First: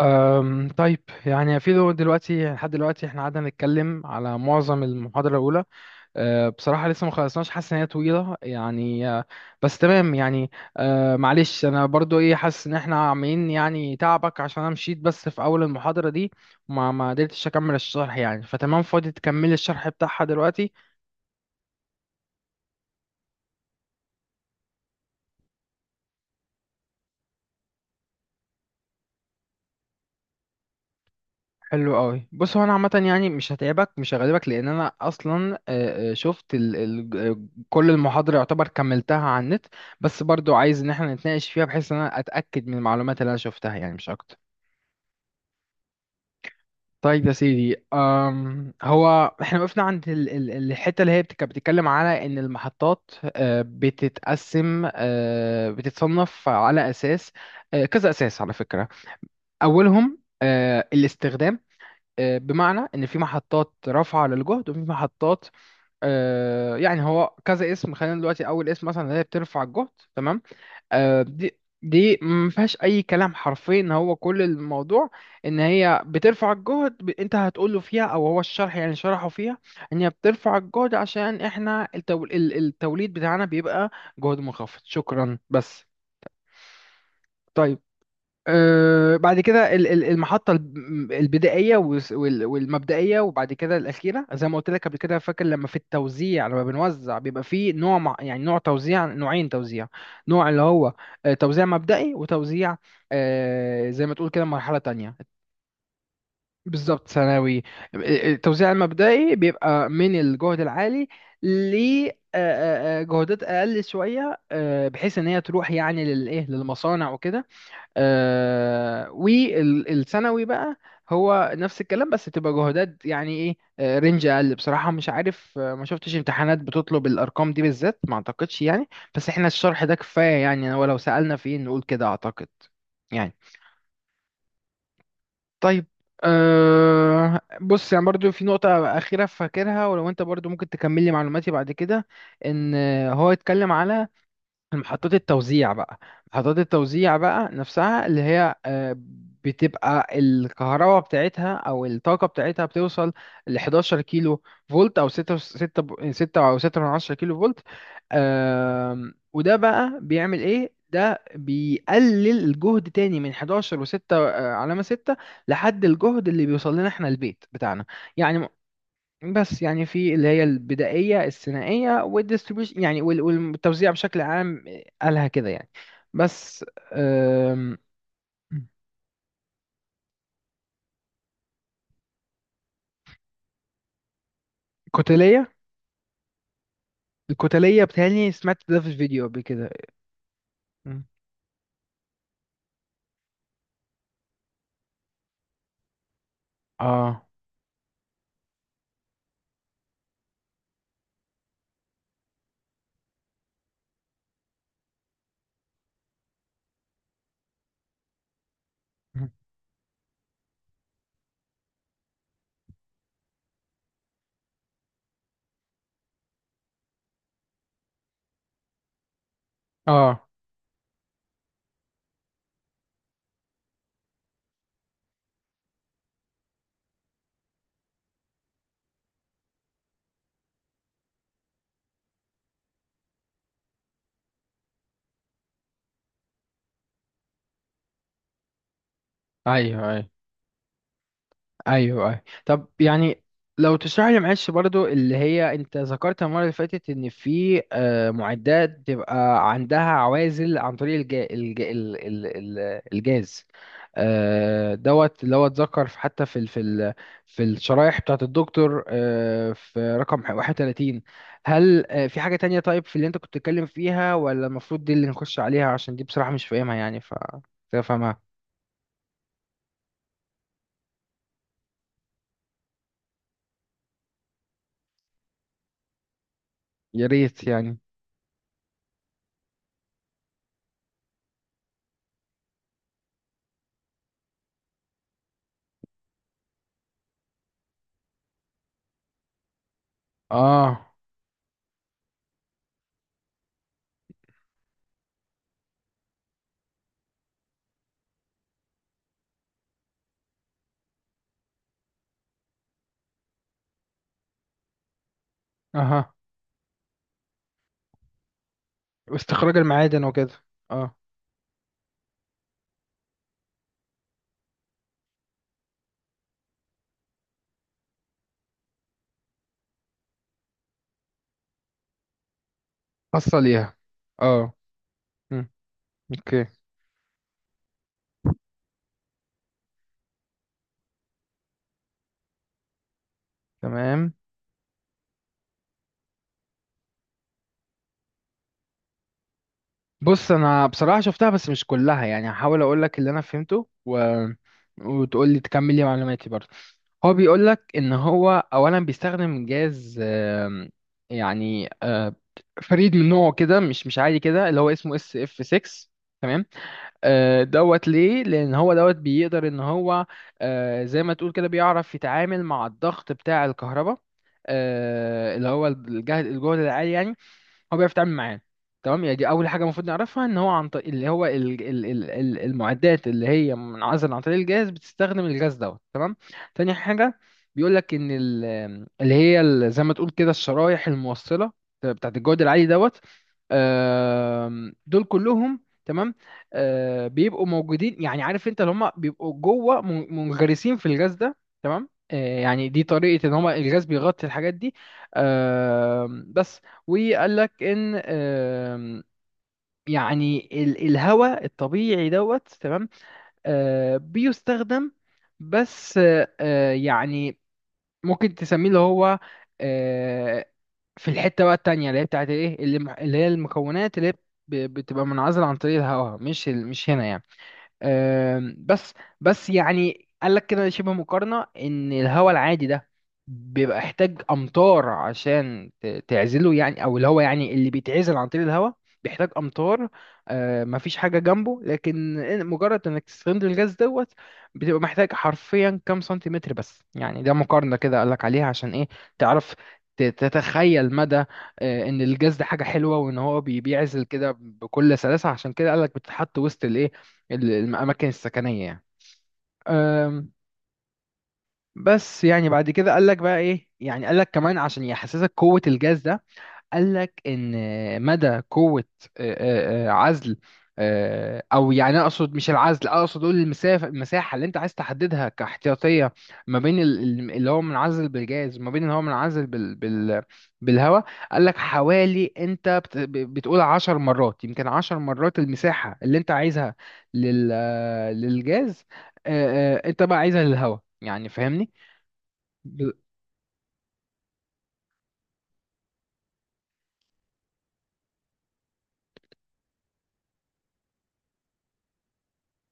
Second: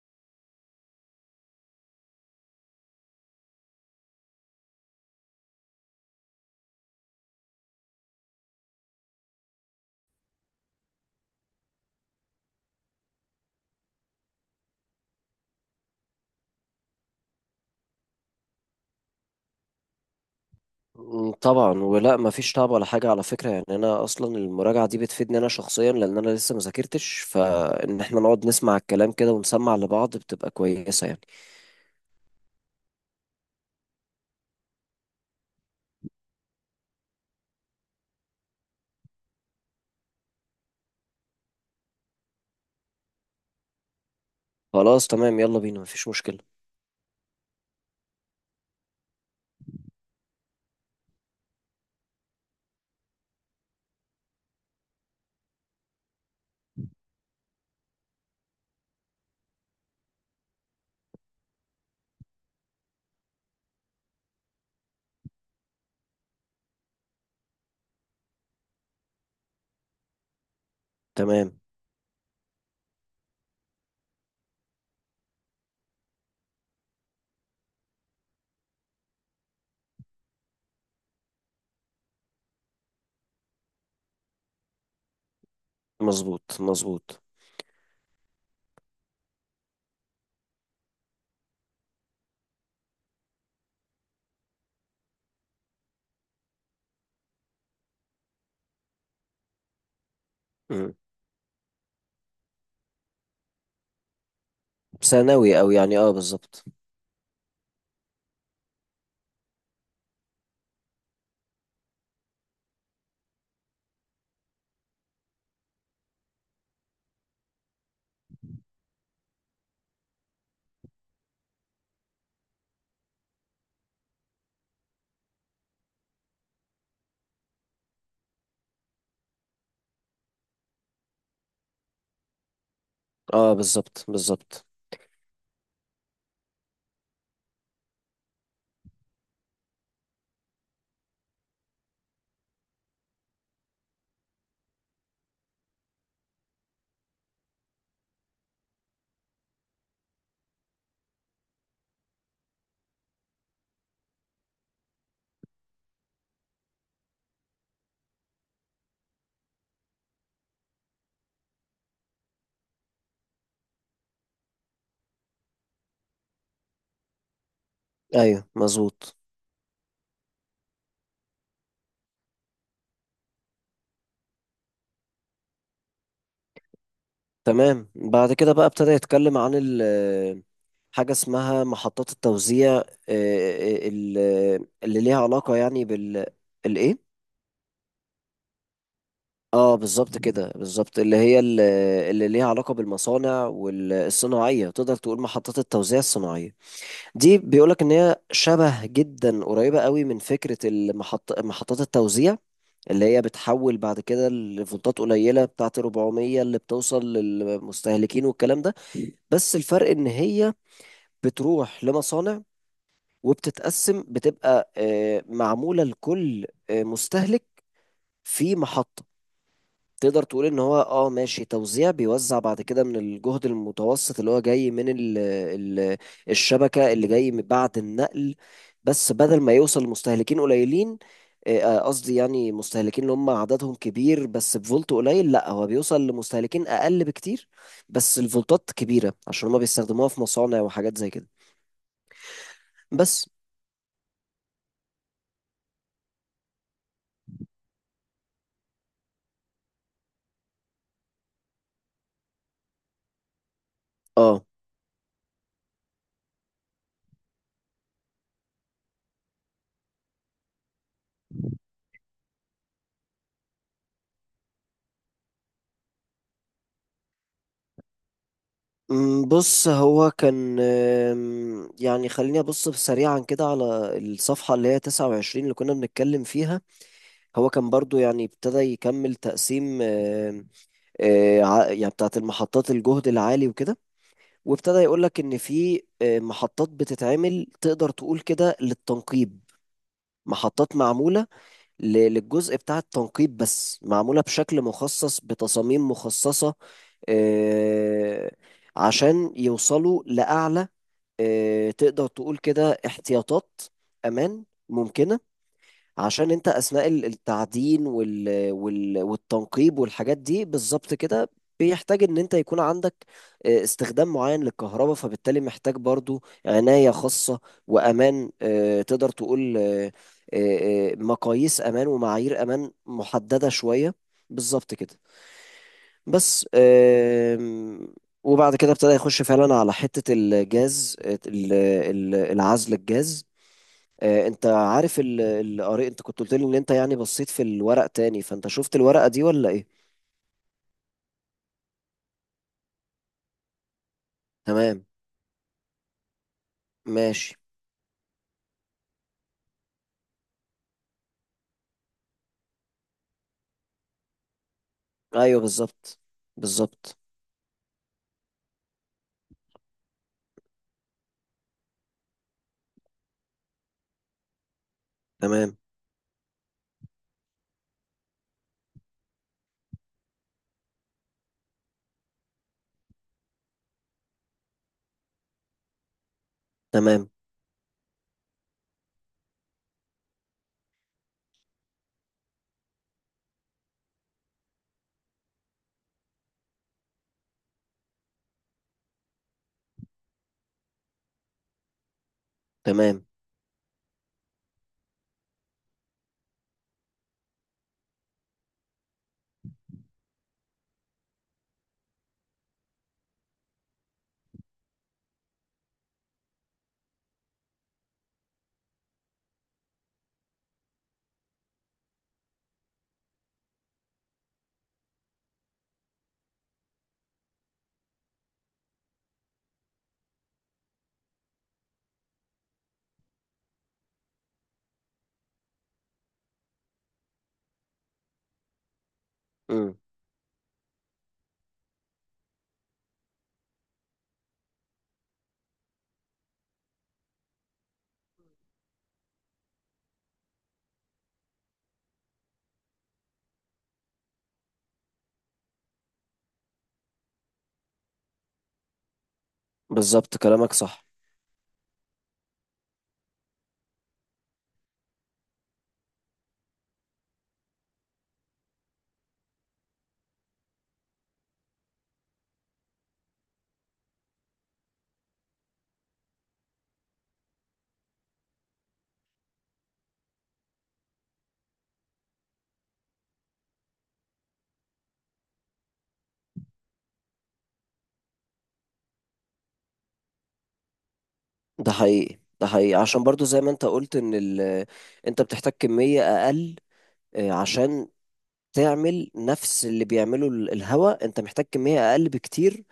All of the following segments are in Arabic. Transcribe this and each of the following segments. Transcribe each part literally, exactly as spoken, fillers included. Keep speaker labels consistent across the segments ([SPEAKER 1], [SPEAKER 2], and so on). [SPEAKER 1] أم طيب يعني في دو- دلوقتي لحد دلوقتي احنا قعدنا نتكلم على معظم المحاضرة الأولى. أه بصراحة لسه ما خلصناش، حاسس إن هي طويلة يعني. أه بس تمام يعني. أه معلش أنا برضو إيه، حاسس إن احنا عاملين يعني تعبك، عشان أنا مشيت بس في أول المحاضرة دي وما ما قدرتش أكمل الشرح يعني. فتمام، فاضي تكملي الشرح بتاعها دلوقتي.
[SPEAKER 2] مم، طبعا، ولا ما فيش تعب ولا حاجه على فكره، يعني انا اصلا المراجعه دي بتفيدني انا شخصيا، لان انا لسه ما ذاكرتش، فان احنا نقعد نسمع الكلام كده ونسمع لبعض بتبقى كويسه يعني.
[SPEAKER 1] حلو قوي. بص، هو انا عامه يعني مش هتعبك مش هغلبك، لان انا اصلا آه، آه، شفت ال ال آه، كل المحاضره يعتبر كملتها على النت. بس برضو عايز ان احنا نتناقش فيها بحيث ان انا اتاكد من المعلومات اللي انا شفتها يعني، مش اكتر.
[SPEAKER 2] خلاص، تمام، يلا بينا، ما فيش مشكله.
[SPEAKER 1] طيب يا سيدي، أم هو احنا وقفنا عند ال ال الحته اللي هي بت- كانت بتتكلم على ان المحطات آه، بتتقسم، آه، بتتصنف على اساس آه، كذا اساس على فكره. اولهم آه، الاستخدام، آه، بمعنى ان في محطات رافعه للجهد وفي محطات. آه، يعني هو كذا اسم. خلينا دلوقتي اول اسم مثلا اللي هي بترفع الجهد. تمام. آه، دي
[SPEAKER 2] تمام،
[SPEAKER 1] دي ما فيهاش اي كلام، حرفيا ان هو كل الموضوع ان هي بترفع الجهد. ب- انت هتقول له فيها، او هو الشرح يعني شرحه فيها ان هي بترفع الجهد عشان احنا التو- ال- التوليد بتاعنا بيبقى جهد منخفض. شكرا بس.
[SPEAKER 2] مظبوط مظبوط.
[SPEAKER 1] طيب، آه، بعد كده ال- ال- المحطة الب- البدائية والس- وال- والمبدئية، وبعد كده الأخيرة. زي ما قلت لك قبل كده فاكر، لما في التوزيع لما بنوزع بيبقى فيه نوع مع- يعني نوع توزيع نوعين توزيع، نوع اللي هو
[SPEAKER 2] مم.
[SPEAKER 1] آه، توزيع مبدئي، وتوزيع آه، زي ما تقول كده مرحلة تانية.
[SPEAKER 2] ثانوي، او يعني اه بالظبط.
[SPEAKER 1] بالظبط ثانوي. آه، آه، التوزيع المبدئي بيبقى من الجهد العالي ل جهودات أقل شوية، آه، بحيث إن هي تروح يعني للإيه، للمصانع وكده. آه، والثانوي بقى هو نفس الكلام، بس بتبقى جهودات يعني ايه، آه، رينج اقل. بصراحه مش عارف، آه، ما شفتش امتحانات بتطلب الارقام دي بالذات، ما اعتقدش يعني. بس احنا الشرح ده كفايه يعني، ولو سالنا فين نقول كده اعتقد يعني.
[SPEAKER 2] اه، بالظبط بالظبط.
[SPEAKER 1] طيب، أه بص يعني برضو في نقطة أخيرة فاكرها، ولو أنت برضو ممكن تكملي معلوماتي بعد كده. إن هو يتكلم على محطات التوزيع بقى. محطات التوزيع بقى نفسها اللي هي آه، بتبقى الكهرباء بتاعتها او الطاقة بتاعتها بتوصل ل احداشر كيلو فولت، او ستة ستة ب- ستة، او ستة من عشرة كيلو فولت. آم، وده بقى بيعمل ايه؟ ده بيقلل الجهد تاني من احد عشر و6 علامة ستة لحد الجهد اللي بيوصل لنا احنا البيت بتاعنا يعني.
[SPEAKER 2] ايوه، مظبوط.
[SPEAKER 1] بس يعني في اللي هي البدائية الثنائية، والديستريبيوشن يعني وال- والتوزيع بشكل عام، قالها كده يعني. بس. أم،
[SPEAKER 2] تمام، بعد كده بقى ابتدى يتكلم عن ال حاجة اسمها محطات التوزيع، آه، آه، ال- اللي ليها
[SPEAKER 1] كتلية.
[SPEAKER 2] علاقة يعني بال الإيه؟
[SPEAKER 1] الكتلية، بتهيألي سمعت ده في الفيديو قبل كده.
[SPEAKER 2] اه بالظبط كده، بالظبط، اللي هي ال- اللي ليها علاقة بالمصانع والصناعية، تقدر تقول محطات التوزيع الصناعية.
[SPEAKER 1] اه.
[SPEAKER 2] دي بيقولك ان هي شبه جدا قريبة قوي من فكرة المحط... محطات التوزيع اللي هي بتحول بعد كده لفولتات قليلة بتاعت أربعمية اللي بتوصل للمستهلكين والكلام ده. بس الفرق ان هي بتروح لمصانع، وبتتقسم، بتبقى آه، معمولة لكل آه، مستهلك في محطة. تقدر
[SPEAKER 1] اه
[SPEAKER 2] تقول ان هو اه ماشي توزيع بيوزع بعد كده من الجهد المتوسط اللي هو جاي من ال ال الشبكة اللي جاي من بعد النقل، بس بدل ما يوصل لمستهلكين قليلين، آه، آه، قصدي يعني مستهلكين اللي هم عددهم كبير بس بفولت قليل، لا هو بيوصل لمستهلكين اقل بكتير، بس الفولتات كبيرة عشان هم
[SPEAKER 1] ايوه
[SPEAKER 2] بيستخدموها
[SPEAKER 1] ايوه
[SPEAKER 2] في مصانع وحاجات زي كده.
[SPEAKER 1] ايوه ايوه طب يعني،
[SPEAKER 2] بس
[SPEAKER 1] لو تشرح لي معلش برضو اللي هي انت ذكرت المره اللي فاتت ان في آه، معدات بتبقى عندها عوازل عن طريق الجا... الجا... ال... ال... ال- الجاز،
[SPEAKER 2] اه.
[SPEAKER 1] آه، دوت، اللي هو اتذكر في- حتى في ال... في ال... في الشرايح بتاعت الدكتور آه، في رقم احدى وثلاثين. هل آه، في حاجه تانية طيب في اللي انت كنت بتتكلم فيها؟ ولا المفروض دي اللي نخش عليها عشان دي بصراحه مش فاهمها يعني، ف تفهمها.
[SPEAKER 2] أمم، بص هو كان أم، يعني خليني أبص سريعا كده على الصفحة اللي هي تسعة وعشرين اللي كنا بنتكلم فيها.
[SPEAKER 1] يا ريت
[SPEAKER 2] هو كان
[SPEAKER 1] يعني.
[SPEAKER 2] برضو يعني ابتدى يكمل تقسيم، أم، أه، ع- يعني بتاعت المحطات الجهد العالي وكده. وابتدى يقولك إن في أه، محطات بتتعمل، تقدر تقول كده، للتنقيب. محطات
[SPEAKER 1] اه،
[SPEAKER 2] معمولة ل- للجزء بتاع التنقيب، بس معمولة بشكل مخصص بتصاميم مخصصة، أه، عشان يوصلوا لأعلى، آه، تقدر تقول كده احتياطات امان ممكنه، عشان انت اثناء ال- التعدين وال وال
[SPEAKER 1] واستخراج
[SPEAKER 2] والتنقيب
[SPEAKER 1] المعادن
[SPEAKER 2] والحاجات
[SPEAKER 1] وكده.
[SPEAKER 2] دي بالظبط
[SPEAKER 1] اه.
[SPEAKER 2] كده. بيحتاج ان انت يكون عندك آه، استخدام معين للكهرباء، فبالتالي محتاج برضو عناية خاصة وامان، آه، تقدر تقول آه، آه، آه، مقاييس امان ومعايير امان
[SPEAKER 1] خاصة
[SPEAKER 2] محددة
[SPEAKER 1] ليها.
[SPEAKER 2] شوية،
[SPEAKER 1] اه.
[SPEAKER 2] بالظبط كده.
[SPEAKER 1] مم. اوكي.
[SPEAKER 2] بس آم، وبعد كده ابتدى يخش فعلا على حتة الجاز، ال- ال- العزل الجاز.
[SPEAKER 1] تمام.
[SPEAKER 2] آه، انت عارف ال- ال- قري انت كنت قلت لي ان انت يعني بصيت في الورق تاني، فانت شفت الورقة دي ولا ايه؟
[SPEAKER 1] بص انا بصراحة شفتها بس مش كلها يعني، هحاول اقول لك اللي انا فهمته و...
[SPEAKER 2] تمام،
[SPEAKER 1] وتقول لي تكمل لي معلوماتي برضه. هو
[SPEAKER 2] ماشي،
[SPEAKER 1] بيقول لك ان هو اولا بيستخدم جاز آم، يعني آه، فريد من نوعه كده، مش مش عادي كده، اللي هو اسمه اس اف
[SPEAKER 2] ايوه
[SPEAKER 1] ستة.
[SPEAKER 2] بالظبط بالظبط،
[SPEAKER 1] آه، دوت. ليه؟ لان هو دوت بيقدر ان هو آه، زي ما تقول كده بيعرف يتعامل مع الضغط بتاع الكهرباء، آه، اللي
[SPEAKER 2] تمام
[SPEAKER 1] هو الجهد الجهد العالي يعني. هو بيعرف يتعامل معاه. تمام يعني دي اول حاجه المفروض نعرفها، ان هو عن طريق اللي هو ال ال ال ال المعدات اللي هي منعزله عن طريق الجهاز، بتستخدم الغاز دوت. تمام. تاني
[SPEAKER 2] تمام
[SPEAKER 1] حاجه، بيقول لك ان ال- اللي هي ال- زي ما تقول كده الشرايح الموصله بتاعت الجهد العالي دوت. آم، دول كلهم تمام آه، بيبقوا موجودين يعني، عارف انت اللي هم بيبقوا جوه، من- منغرسين في الغاز ده. تمام. آه، يعني دي
[SPEAKER 2] تمام،
[SPEAKER 1] طريقه ان هم الغاز بيغطي الحاجات دي. آم، بس وقال لك ان آم، يعني ال- الهواء الطبيعي دوت. تمام. آه، بيستخدم بس، آه، آه، يعني ممكن تسميه اللي هو آه، في الحتة بقى التانية اللي هي بتاعت ايه، اللي اللي هي المكونات اللي هي ب- بتبقى منعزلة عن طريق الهواء، مش ال- مش هنا يعني. آم، بس بس يعني قال لك كده شبه مقارنة، ان الهواء العادي ده بيبقى يحتاج امطار عشان ت- تعزله يعني، او اللي هو يعني اللي بيتعزل عن طريق الهواء بيحتاج
[SPEAKER 2] امم
[SPEAKER 1] امطار. آه، مفيش حاجة جنبه، لكن إن- مجرد انك تستخدم الغاز دوت، بتبقى محتاج حرفيا كام سنتيمتر بس يعني. ده مقارنة كده قال لك عليها عشان ايه؟ تعرف ت- تتخيل مدى آه، ان الجاز ده حاجة حلوة، وان هو بي- بيعزل كده بكل سلاسة. عشان كده قال لك بتتحط وسط الايه، ال- الأماكن السكنية يعني.
[SPEAKER 2] بالظبط،
[SPEAKER 1] أم،
[SPEAKER 2] كلامك صح.
[SPEAKER 1] بس يعني بعد كده قال لك بقى إيه، يعني قال لك كمان عشان يحسسك قوة الجاز ده، قال لك ان مدى قوه آه، آه، آه، عزل، آه، او يعني اقصد مش العزل، اقصد اقول المسافه، المساحه اللي انت عايز تحددها كاحتياطيه ما بين ال- ال- اللي هو منعزل بالجاز، وما بين اللي هو منعزل بال بال بالهواء. قال لك حوالي انت بت ب- بتقول عشر مرات، يمكن عشر مرات المساحه اللي انت عايزها لل آه، للجاز آه، آه، انت بقى عايزها للهواء. يعني فاهمني؟
[SPEAKER 2] ده حقيقي ده حقيقي،
[SPEAKER 1] ب-
[SPEAKER 2] عشان برضو زي ما انت قلت ان ال... انت بتحتاج كمية اقل، آه، عشان تعمل نفس اللي بيعمله ال- الهواء، انت محتاج كمية اقل بكتير،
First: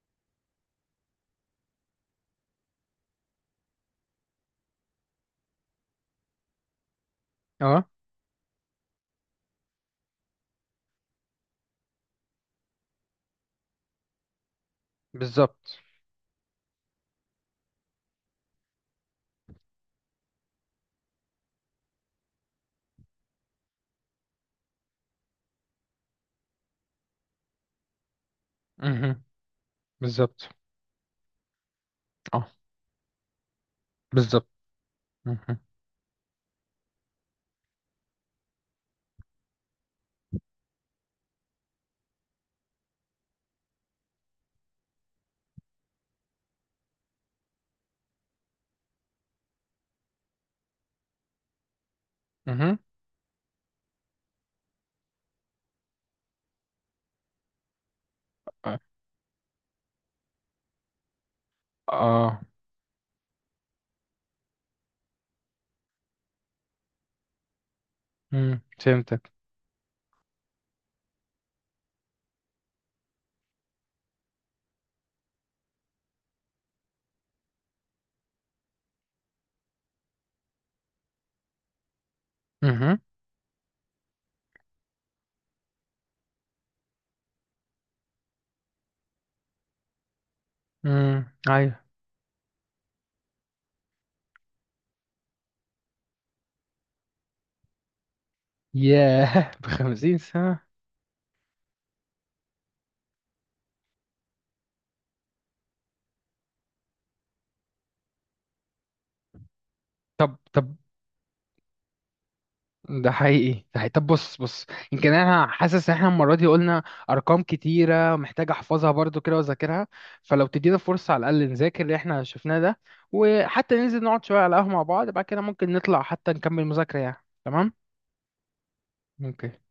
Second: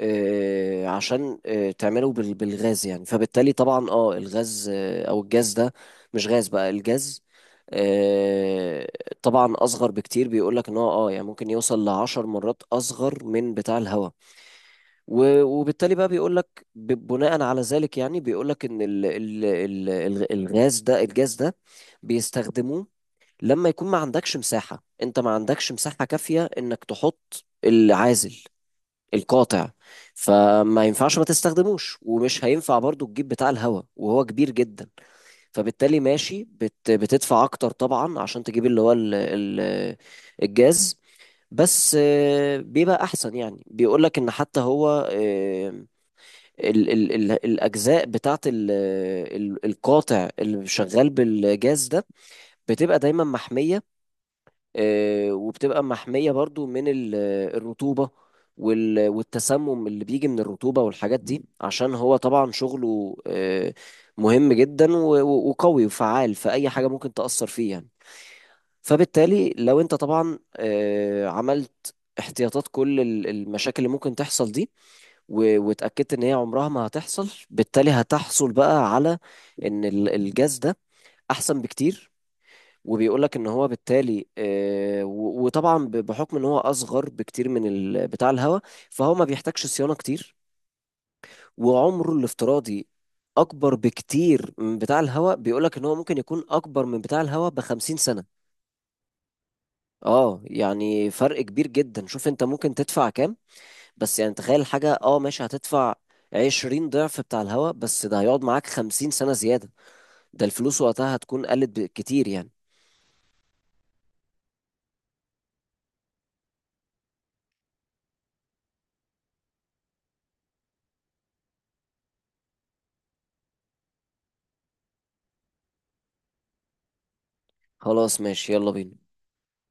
[SPEAKER 2] آه، عشان آه، تعمله بال- بالغاز يعني. فبالتالي طبعا اه الغاز، آه، او الجاز ده، مش غاز بقى، الجاز،
[SPEAKER 1] اه
[SPEAKER 2] آه، طبعا اصغر بكتير. بيقولك ان هو اه يعني ممكن يوصل لعشر مرات اصغر من بتاع الهواء، و-
[SPEAKER 1] بالظبط.
[SPEAKER 2] وبالتالي بقى بيقولك ب- بناء على ذلك، يعني بيقولك ان ال- ال- ال- الغاز ده، الجاز ده، بيستخدموه لما يكون ما عندكش مساحة، انت ما عندكش مساحة كافية انك تحط العازل
[SPEAKER 1] مهم.
[SPEAKER 2] القاطع،
[SPEAKER 1] بالظبط.
[SPEAKER 2] فما ينفعش ما تستخدموش،
[SPEAKER 1] اه
[SPEAKER 2] ومش هينفع برضو تجيب بتاع الهواء وهو
[SPEAKER 1] بالظبط.
[SPEAKER 2] كبير جدا.
[SPEAKER 1] مهم.
[SPEAKER 2] فبالتالي ماشي بت بتدفع اكتر طبعا، عشان تجيب اللي هو ال ال الجاز، بس آه، بيبقى احسن. يعني بيقولك ان حتى هو، آه، ال ال ال الاجزاء بتاعت ال ال القاطع اللي شغال بالجاز ده،
[SPEAKER 1] مهم.
[SPEAKER 2] بتبقى دايما محمية، آه، وبتبقى محمية برضو من ال- آه، الرطوبة،
[SPEAKER 1] اه.
[SPEAKER 2] وال- آه، والتسمم اللي بيجي من الرطوبة والحاجات دي، عشان هو
[SPEAKER 1] آه.
[SPEAKER 2] طبعا شغله آه، مهم جدا و- و- وقوي وفعال في أي حاجة ممكن تأثر فيه يعني.
[SPEAKER 1] مم. فهمتك.
[SPEAKER 2] فبالتالي لو انت طبعا آه، عملت احتياطات كل ال- المشاكل اللي ممكن تحصل دي، و- واتأكدت ان هي عمرها ما هتحصل، بالتالي هتحصل بقى على ان ال- الجاز ده احسن بكتير.
[SPEAKER 1] مهم.
[SPEAKER 2] وبيقول لك ان هو بالتالي، آه، و- وطبعا ب- بحكم ان هو اصغر بكتير من ال- بتاع الهواء، فهو ما بيحتاجش صيانه كتير،
[SPEAKER 1] مم. ايوه.
[SPEAKER 2] وعمره الافتراضي اكبر بكتير من بتاع الهواء. بيقول لك ان هو ممكن يكون اكبر من بتاع الهواء ب خمسين سنه.
[SPEAKER 1] ياه بخمسين
[SPEAKER 2] اه
[SPEAKER 1] سنة
[SPEAKER 2] يعني فرق كبير جدا. شوف انت ممكن تدفع كام، بس يعني تخيل حاجه، اه ماشي هتدفع عشرين ضعف بتاع الهواء، بس ده هيقعد معاك خمسين سنه زياده،
[SPEAKER 1] طب
[SPEAKER 2] ده
[SPEAKER 1] طب
[SPEAKER 2] الفلوس وقتها هتكون قلت كتير يعني.
[SPEAKER 1] ده حقيقي ده حقيقي طب بص بص يمكن انا حاسس ان احنا المرة دي قلنا ارقام كتيرة محتاج احفظها برضو كده واذاكرها. فلو تدينا فرصة على الاقل نذاكر اللي احنا شفناه ده، وحتى ننزل نقعد شوية على القهوة مع بعض، بعد كده ممكن نطلع حتى نكمل مذاكرة يعني. تمام؟
[SPEAKER 2] خلاص، ماشي، يلا بينا.
[SPEAKER 1] اوكي.